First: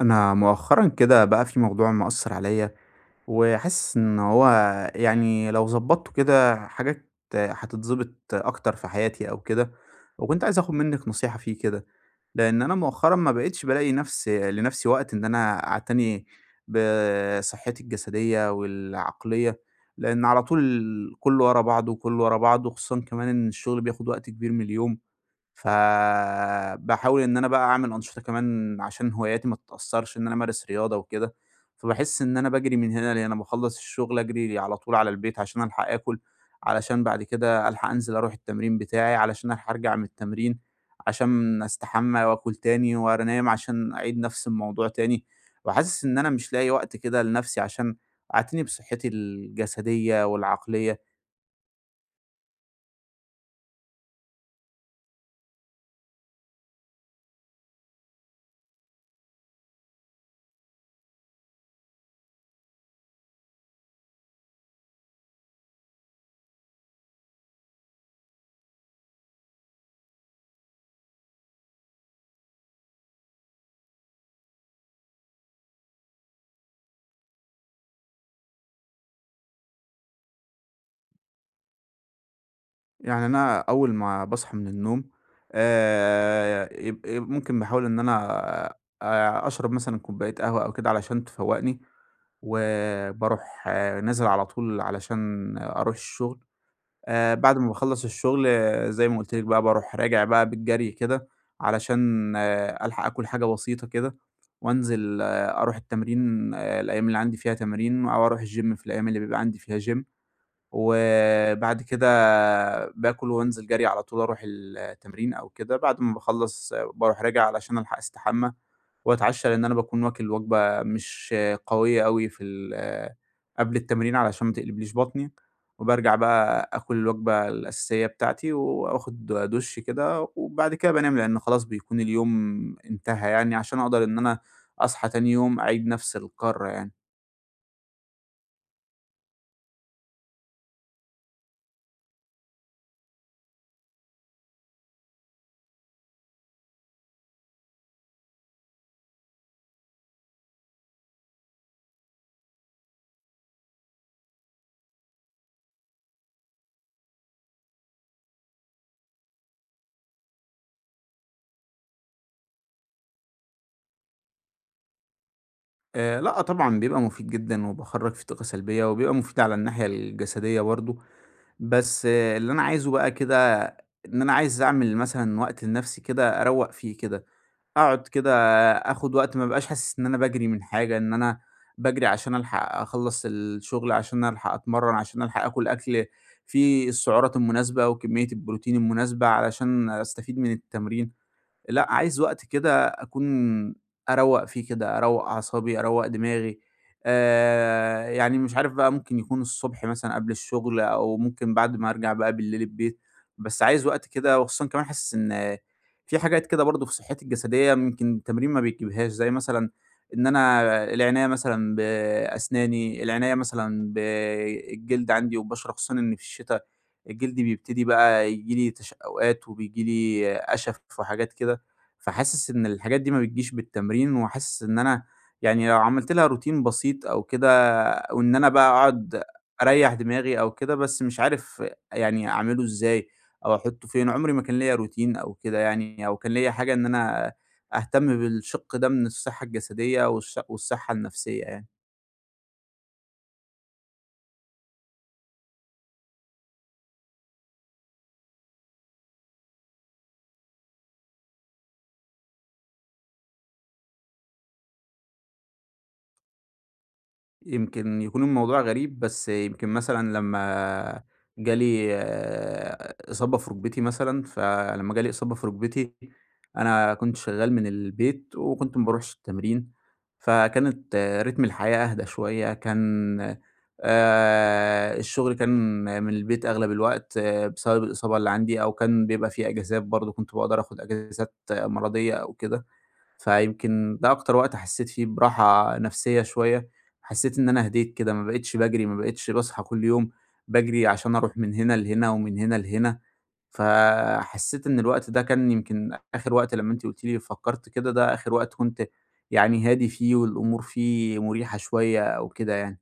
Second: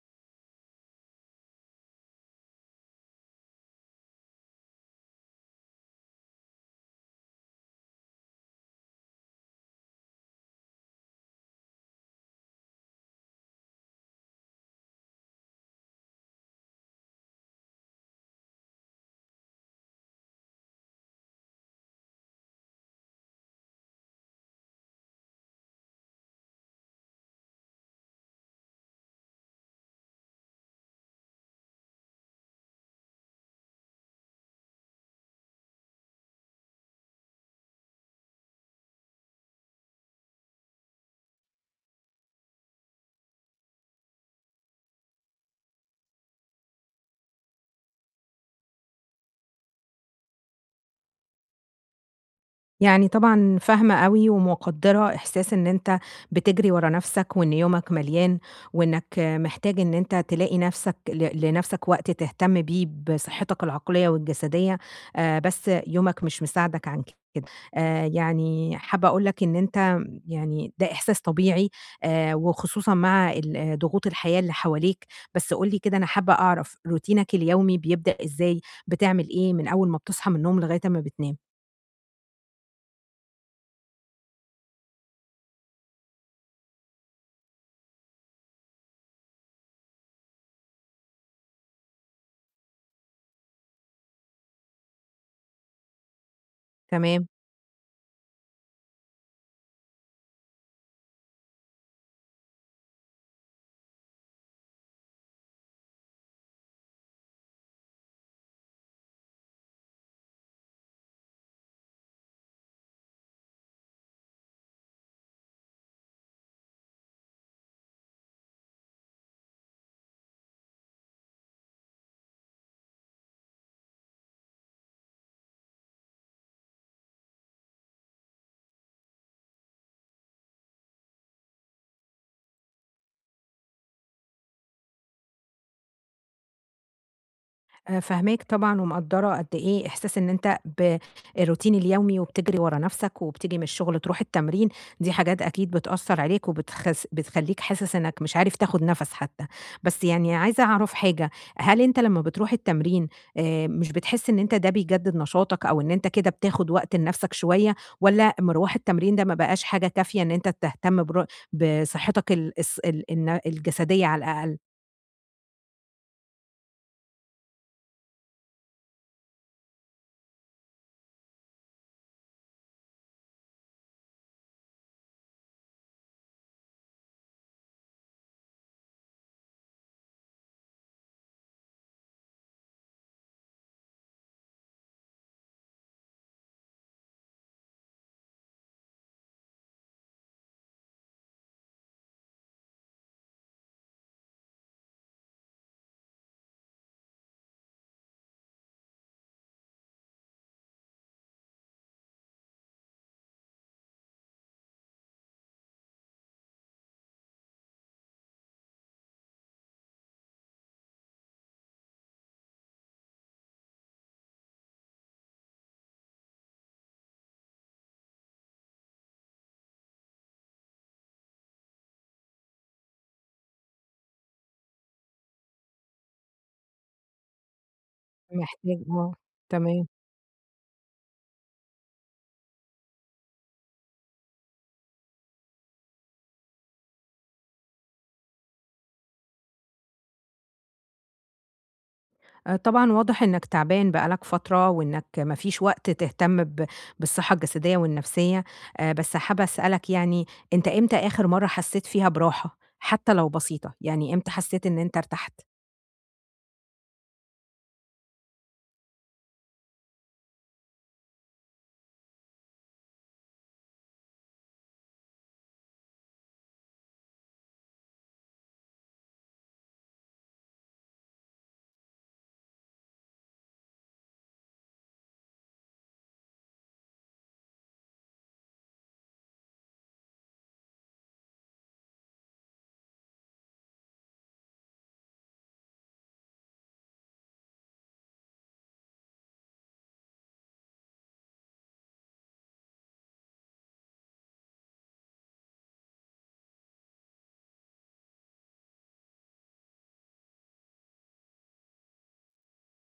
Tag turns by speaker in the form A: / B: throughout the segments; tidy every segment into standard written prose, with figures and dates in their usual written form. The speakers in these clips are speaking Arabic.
A: أنا مؤخرًا كده بقى في موضوع مأثّر عليّا، وحاسس إن هو يعني لو ضبّطته كده حاجات هتتضبط أكتر في حياتي أو كده، وكنت عايز آخُد منِّك نصيحة فيه كده، لإن أنا مؤخرًا ما بقيتش بالاقي نفسي لنفسي وقت إن أنا أعتني بصحّتي الجسدية والعقلية، لإن على طول كُلّه ورا بعضه، كُلّه ورا بعضه، خصوصًا كمان إن الشغل بياخُد وقت كبير من اليوم، فباحاول إن أنا بقى أعمل أنشطة كمان عشان هواياتي ما تتأثّرش، إن أنا أمارس رياضة وكده، فباحس إن أنا باجري من هنا لهنا، باخلّص الشغل أجري على طول على البيت عشان ألحق آكل، علشان بعد كده ألحق أنزل أروح التمرين بتاعي، علشان ألحق أرجع من التمرين، عشان أستحمى وآكل تاني وأنام عشان أعيد نفس الموضوع تاني، وحاسس إن أنا مش لاقي وقت كده لنفسي عشان أعتني بصحتي الجسدية والعقلية.
B: يعني طبعًا فاهمة أوي ومقدّرة إحساس إن أنت بتجري ورا نَفْسك وإن يومك مليان، وإنك محتاج إن أنت تلاقي نَفْسك لنَفْسك وقت تهتم بيه بصحتك العقلية والجسدية، بس يومك مش مساعدك عن كده. يعني حابة أقول لك إن أنت يعني ده إحساس طبيعي وخصوصًا مع ال آه، ضغوط الحياة اللي حواليك، بس قُل لي كده أنا حابة أعرف روتينك اليومي بيبدأ إزاي، بتعمل إيه من أول ما بتصحى من النوم لغاية أمّا بتنام؟
A: يعني أنا أول ما باصحى من النوم يب يب ممكن باحاول إن أنا أشرب مثلًا كوباية قهوة أو كده علشان تفوّقني، وباروح نازل على طول علشان أروح الشغل.
B: تمام.
A: بعد ما باخلّص الشغل زي ما قُلت لِك بقى باروح راجع بقى بالجري كده علشان ألحق آكل حاجة بسيطة كده، وأنزل أروح التمرين الأيام اللي عندي فيها تمرين أو أروح الgym في الأيام اللي بيبقى عندي فيها gym. وبعد كده باكل وانزل جري على طول أروح التمرين أو كده، بعد ما باخلّص باروح راجع علشان ألحق أستحمى وأتعشى، لإن أنا باكون واكل وجبة مش قوية أوي في ال قبل التمرين علشان ما تقلبليش بطني، وبارجع بقى آكل الوجبة الأساسية بتاعتي وآخد دُش كده، وبعد كده بانام لإن خلاص بيكون اليوم انتهى يعني عشان أقدر إن أنا أصحى تاني يوم أعيد نفس الكَرّة يعني.
B: فاهماك طبعًا ومقدّرة قد إيه إحساس إن أنت الروتين اليومي وبتجري ورا نَفْسك وبتيجي من الشغل تروح التمرين، دي حاجات أكيد بتأثّر عليك وبتخس بتخلّيك حاسس إنّك مش عارف تاخُد نَفَس حتّى. بس يعني عايزة أعرف حاجة، هل أنت لمّا بتروح التمرين مش بتحس إن أنت ده بيجدِّد نشاطك أو إن أنت كده بتاخُد وقت لنَفْسك شوية والّا مروح التمرين ده ما بقاش حاجة كافية إن أنت تهتم بصحّتك ال الص ال الن الجسدية على الأقل؟
A: لأ طبعًا بيبقى مفيد جدًا، وباخرّج فيه طاقة سلبية، وبيبقى مفيد على الناحية الجسدية برضه، بس آه اللي أنا عايزه بقى كده إن أنا عايز أعمل مثلًا وقت لنفسي كده أروّق فيه كده، أقعد كده آخد وقت ما ابقاش حاسس إن أنا باجري من حاجة، إن أنا باجري عشان ألحق أخلّص الشغل، عشان ألحق أتمرّن، عشان ألحق آكل أكل فيه السعرات المناسبة وكمية البروتين المناسبة علشان أستفيد من التمرين. لأ، عايز وقت كده أكون أروّق فيه كده، أروّق أعصابي، أروّق دماغي. يعني مش عارف بقى ممكن يكون الصبح مثلًا قبل الشغل أو ممكن بعد ما أرجع بقى بالليل البيت، بس عايز وقت كده وخصوصًا كمان حاسس إن في حاجات كده برضه في صحّتي الجسدية يمكن التمرين ما بيجيبهاش، زي مثلًا إن أنا العناية مثلًا بأسناني، العناية مثلًا بالجلد عندي والبشرة، خصوصًا إن في الشتا الجلد بيبتدي بقى ييجي لي تشقُّقات وبييجي لي قشف وحاجات كده. فحاسس إن الحاجات دي ما بتجيش بالتمرين، وحاسس إن أنا يعني لو عملت لها روتين بسيط أو كده، وإن أنا بقى
B: محتاج آه،
A: أقعد
B: تمام.
A: أريّح دماغي أو كده، بس مش عارف يعني أعمله إزاي أو أحطه فين، عمري ما كان ليّا روتين أو كده يعني، أو كان ليّا حاجة إن أنا أهتم بالشِق ده من الصحة الجسدية والصحة النفسية يعني.
B: آه، طبعًا واضح إنك تعبان بقى لك فترة، وإنك ما فيش وقت تهتم بالصحة الجسدية والنفسية، بس حابة أسألك يعني أنت إمتى آخر مرة حسيت فيها براحة، حتى لو بسيطة، يعني إمتى حسيت إن أنت ارتحت؟
A: يمكن يكون الموضوع غريب، بس يمكن مثلًا لمّا جالي إصابة في رُكبتي مثلًا، فلمّا جالي إصابة في رُكبتي، أنا كنت شغّال من البيت وكنت ما باروحش التمرين، فكانت رتم الحياة أهدى شوية، كان الشغل كان من البيت أغلب الوقت بسبب الإصابة اللي عندي أو كان بيبقى في أجازات برضه كنت باقدر آخُد أجازات مرضية أو كده. فيمكن ده أكتر وقت حسيت فيه براحة نفسية شوية، حسيت إن أنا هديت كده، ما بقيتش باجري، ما بقيتش باصحى كل يوم باجري عشان أروح من هنا لهنا ومن هنا لهنا، فحسيت إن الوقت ده كان يمكن آخر وقت لمّا أنتِ قلتِ لي فكرت كده ده آخر وقت كنت يعني هادي فيه والأمور فيه مريحة شوية أو كده يعني.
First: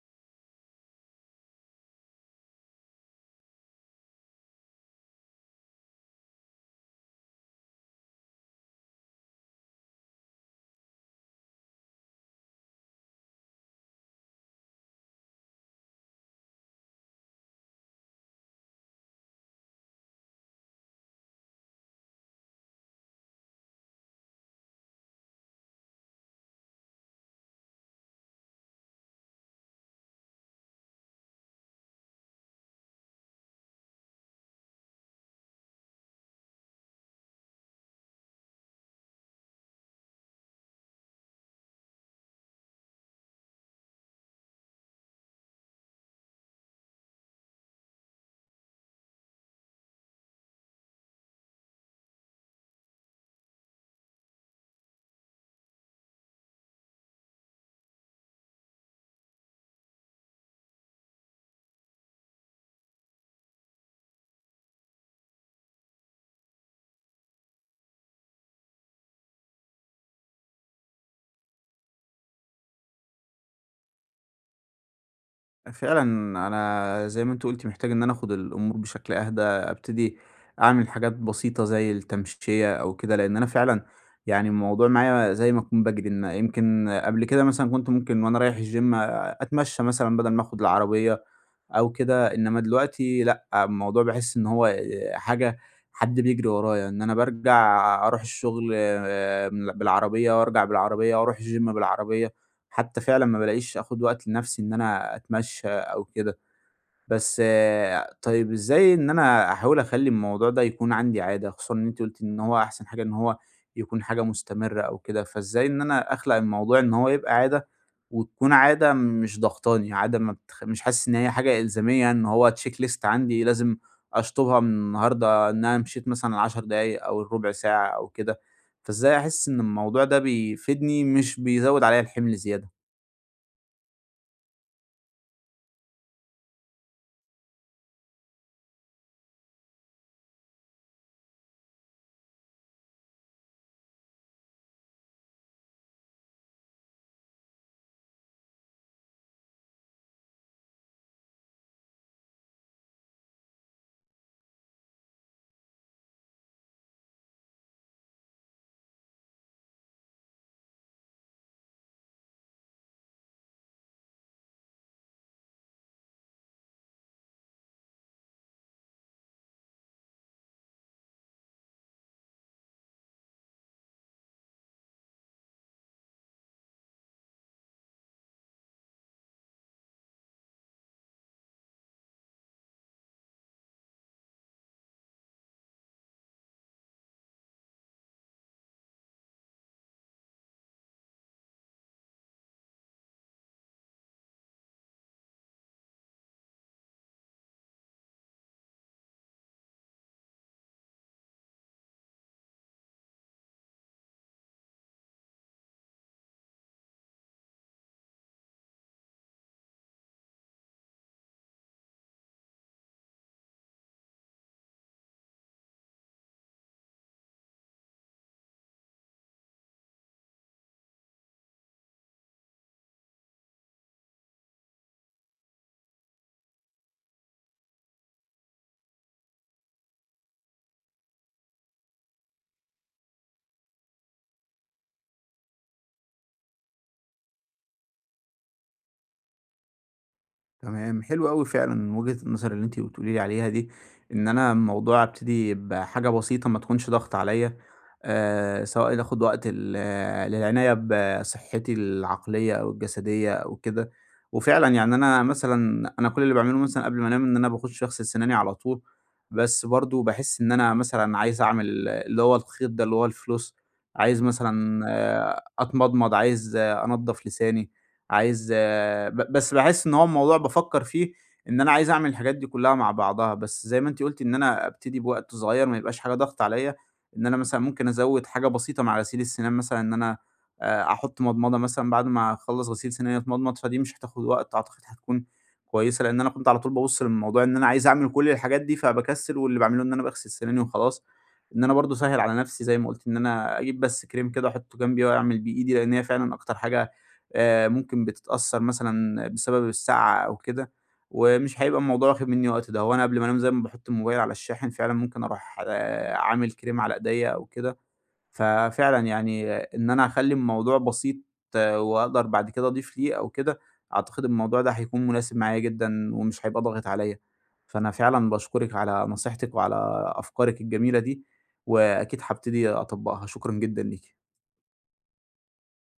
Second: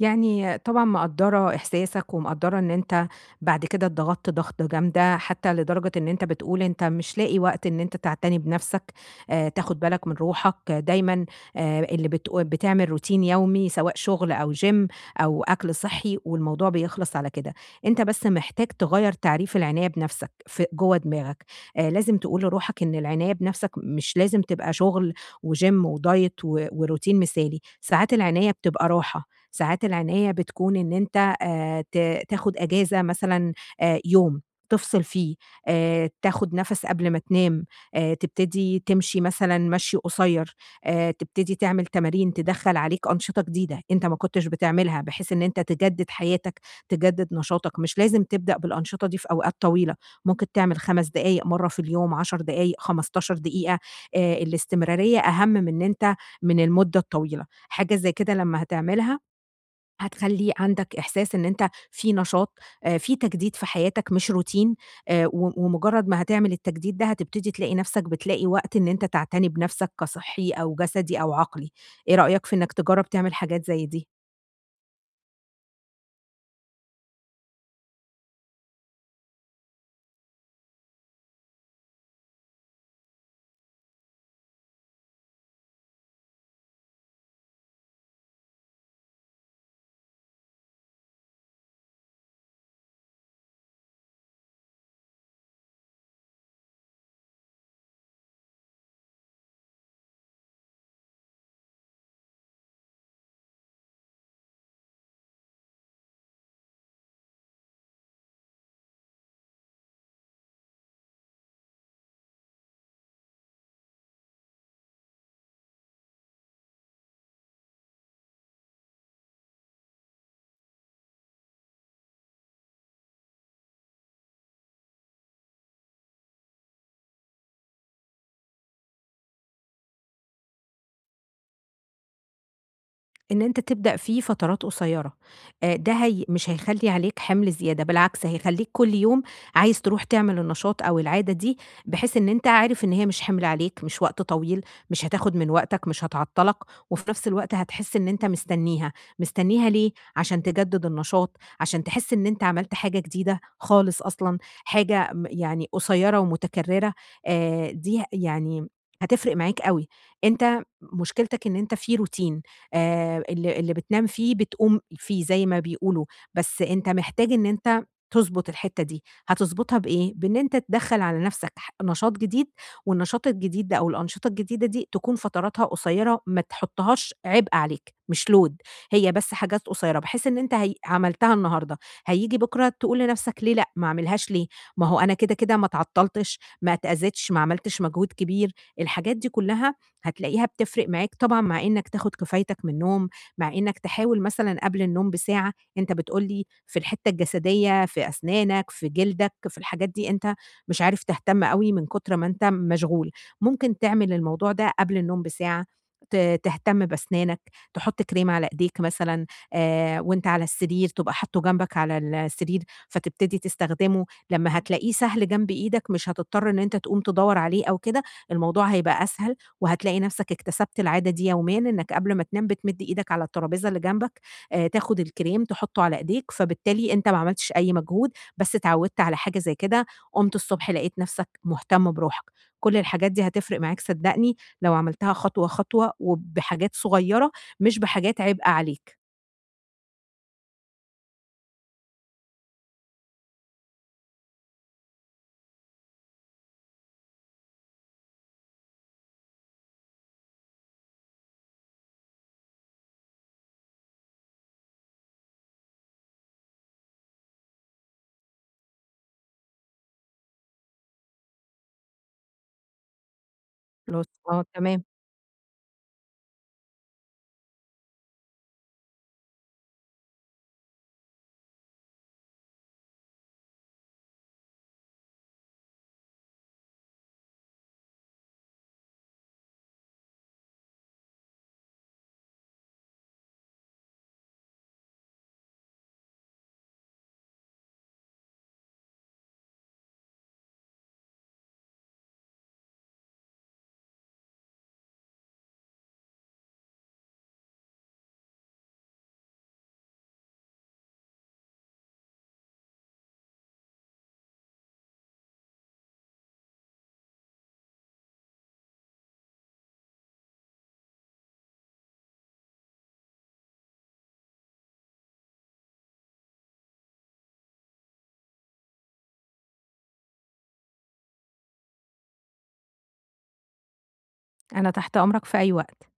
B: يعني طبعًا مقدّرة إحساسك، ومقدّرة إن أنت بعد كده اتضغطت ضغطة جامدة، حتى لدرجة إن أنت بتقول أنت مش لاقي وقت إن أنت تعتني بنفسك، تاخد بالك من روحك، آه، دايمًا اللي بتعمل روتين يومي سواء شغل أو gym أو أكل صحّي، والموضوع بيخلص على كده. أنت بس محتاج تغيّر تعريف العناية بنفسك في جوّه دماغك، لازم تقول لروحك إن العناية بنفسك مش لازم تبقى شغل وgym وdiet وروتين مثالي، ساعات العناية بتبقى راحة. ساعات العناية بتكون إن أنت ت تاخد أجازة مثلًا يوم تفصل فيه، تاخد نَفَس قبل ما تنام، تبتدي تمشي مثلًا مشي قصير، تبتدي تعمل تمارين تدخّل عليك أنشطة جديدة أنت ما كنتش بتعملها، بحيث إن أنت تجدد حياتك، تجدد نشاطك، مش لازم تبدأ بالأنشطة دي في أوقات طويلة، ممكن تعمل 5 دقايق مرة في اليوم، 10 دقايق، 15 دقيقة، الاستمرارية أهم من إن أنت من المدة الطويلة، حاجة زي كده لمّا هتعملها هتخلّي عندك إحساس إن أنت في نشاط، في تجديد في حياتك مش روتين، و ومجرّد ما هتعمل التجديد ده هتبتدي تلاقي نَفْسك بتلاقي وقت إن أنت تعتني بنَفْسك كصحّي أو جسدي أو عقلي، إيه رأيك في إنّك تجرّب تعمل حاجات زي دي؟
A: فعلًا أنا زي ما أنتِ قُلتِ محتاج إن أنا آخد الأمور بشكل أهدى، أبتدي أعمل حاجات بسيطة زي التمشية أو كده، لإن أنا فعلًا يعني الموضوع معايا زي ما أكون باجري، إن يمكن قبل كده مثلًا كنت ممكن وأنا رايح الgym أتمشى مثلًا بدل ما آخد العربية أو كده، إنما دلوقتي لأ، الموضوع باحس إن هو حاجة حد بيجري ورايا، إن أنا بارجع أروح الشغل بالعربية وأرجع بالعربية وأروح الgym بالعربية. حتى فعلًا ما بالاقيش آخُد وقت لنَفْسي إن أنا أتمشّى أو كده، بس طيب إزاي إن أنا أحاول أخلّي الموضوع ده يكون عندي عادة، خصوصًا إن أنتِ قُلتِ إن هو أحسن حاجة إن هو يكون حاجة مستمرة أو كده، فإزاي إن أنا أخلق الموضوع إن هو يبقى عادة وتكون عادة مش ضاغطاني، عادة ما بتخ مش حاسس إن هي حاجة إلزامية إن هو check list عندي لازم أشطبها من النهارده إن أنا مشيت مثلًا 10 دقايق أو الرُبع ساعة أو كده، فإزاي أحس إن الموضوع ده بيفيدني مش بيزوّد عليّا الحِمل زيادة؟
B: إن أنت تبدأ فيه فترات قصيرة، ده هي مش هيخلّي عليك حِمل زيادة، بالعكس هيخلّيك كل يوم عايز تروح تعمل النشاط أو العادة دي، بحيث إن أنت عارف إن هي مش حِمل عليك، مش وقت طويل، مش هتاخد من وقتك، مش هتعطّلك، وفي نفس الوقت هتحس إن أنت مستنّيها، مستنّيها ليه؟ عشان تجدد النشاط، عشان تحس إن أنت عملت حاجة جديدة خالص أصلًا، حاجة يعني قصيرة ومتكررة، دي يعني هتفرق معاك أوي، أنت مشكلتك إن أنت في روتين، اللي بتنام فيه بتقوم فيه زي ما بيقولوا، بس أنت محتاج إن أنت تضبط الحتّة دي، هتضبطها بإيه؟ بإن أنت تدخّل على نَفْسك نشاط جديد، والنشاط الجديد ده أو الأنشطة الجديدة دي تكون فتراتها قصيّرة، ما تحطّهاش عبء عليك، مش load هي بس حاجات قصيّرة، بحيث إن أنت هي عملتها النهارده، هييجي بكرة تقول لنَفْسك ليه لأ، ما أعملهاش ليه، ما هو أنا كده، كده ما اتعطّلتش، ما اتأذيتش، ما عملتش مجهود كبير، الحاجات دي كلّها هتلاقيها بتفرق معاك طبعًا مع إنك تاخد كفايتك من النوم، مع إنك تحاول مثلًا قبل النوم بساعة أنت بتقول لي في الحتّة الجسدية، في أسنانك، في جلدك، في الحاجات دي أنت مش عارف تهتم أوي من كتر ما أنت مشغول، ممكن تعمل الموضوع ده قبل النوم بساعة، ت تهتم بأسنانك، تحط كريم على إيديك مثلًا وأنت على السرير تبقى حاطه جنبك على السرير فتبتدي تستخدمه، لمّا هتلاقيه سهل جنب إيدك مش هتضطر إن أنت تقوم تدوّر عليه أو كده، الموضوع هيبقى أسهل وهتلاقي نفسك اكتسبت العادة دي يوميًا، إنك قبل ما تنام بتمد إيدك على الترابيزة اللي جنبك، تاخد الكريم تحطه على إيديك، فبالتالي أنت ما عملتش أي مجهود، بس اتعودت على حاجة زي كده، قُمت الصبح لقيت نفسك مهتم بروحك. كل الحاجات دي هتفرق معاك صدّقني لو عملتها خطوة، خطوة وبحاجات صغيرة، مش بحاجات عبء عليك.
A: تمام، حلو أوي فعلًا وجهة النظر اللي أنتِ بتقولي لي عليها دي، إن أنا الموضوع أبتدي بحاجة بسيطة ما تكونش ضغط عليّا. سواء آخد وقت للعناية بصحتي العقلية أو الجسدية أو كده، وفعلًا يعني أنا مثلًا أنا كل اللي باعمله مثلًا قبل ما أنام إن أنا باخش أغسل سناني على طول، بس برضه باحس إن أنا مثلًا عايز أعمل اللي هو الخيط ده اللي هو الفلوس،
B: خلاص،
A: عايز
B: آه
A: مثلًا
B: تمام،
A: أتمضمض، عايز أنضّف لساني. عايز آه، ب بس باحس إن هو الموضوع بافكّر فيه إن أنا عايز أعمل الحاجات دي كلّها مع بعضها، بس زي ما أنتِ قُلتِ إن أنا أبتدي بوقت صغيّر ما يبقاش حاجة ضاغطة عليّا، إن أنا مثلًا ممكن أزوّد حاجة بسيطة مع غسيل السِنان مثلًا إن أنا أحُط مضمضة مثلًا بعد ما أخلّص غسيل سِناني أتمضمض، فدي مش هتاخد وقت أعتقد هتكون كويسة، لإن أنا كنت على طول بابُص للموضوع إن أنا عايز أعمل كل الحاجات دي فباكسّل واللي باعمله إن أنا باغسل سِناني وخلاص، إن أنا برضه أسهّل على نَفْسي زي ما قُلتِ إن أنا أجيب بس كريم كده أحُطّه جنبي وأعمل بيه إيدي، لإن هي فعلًا أكتر حاجة ممكن بتتأثّر مثلًا بسبب السَّقعة أو كده، ومش هيبقى الموضوع واخد منّي وقت، ده هو أنا قبل ما أنام زي ما باحُط الموبايل على الشاحن فعلًا ممكن أروح عامل كريم على إيديّا أو كده، ففعلًا يعني إن أنا أخلّي الموضوع بسيط وأقدر بعد كده أضيف ليه أو كده، أعتقد الموضوع ده هيكون مناسب معايا جدًا ومش هيبقى ضاغط عليّا، فأنا فعلًا باشكرِك على نصيحتِك وعلى أفكارِك الجميلة دي، وأكيد هابتدي أطبّقها، شكرًا جدًا ليكِ.
B: أنا تحت أمرك في أي وقت.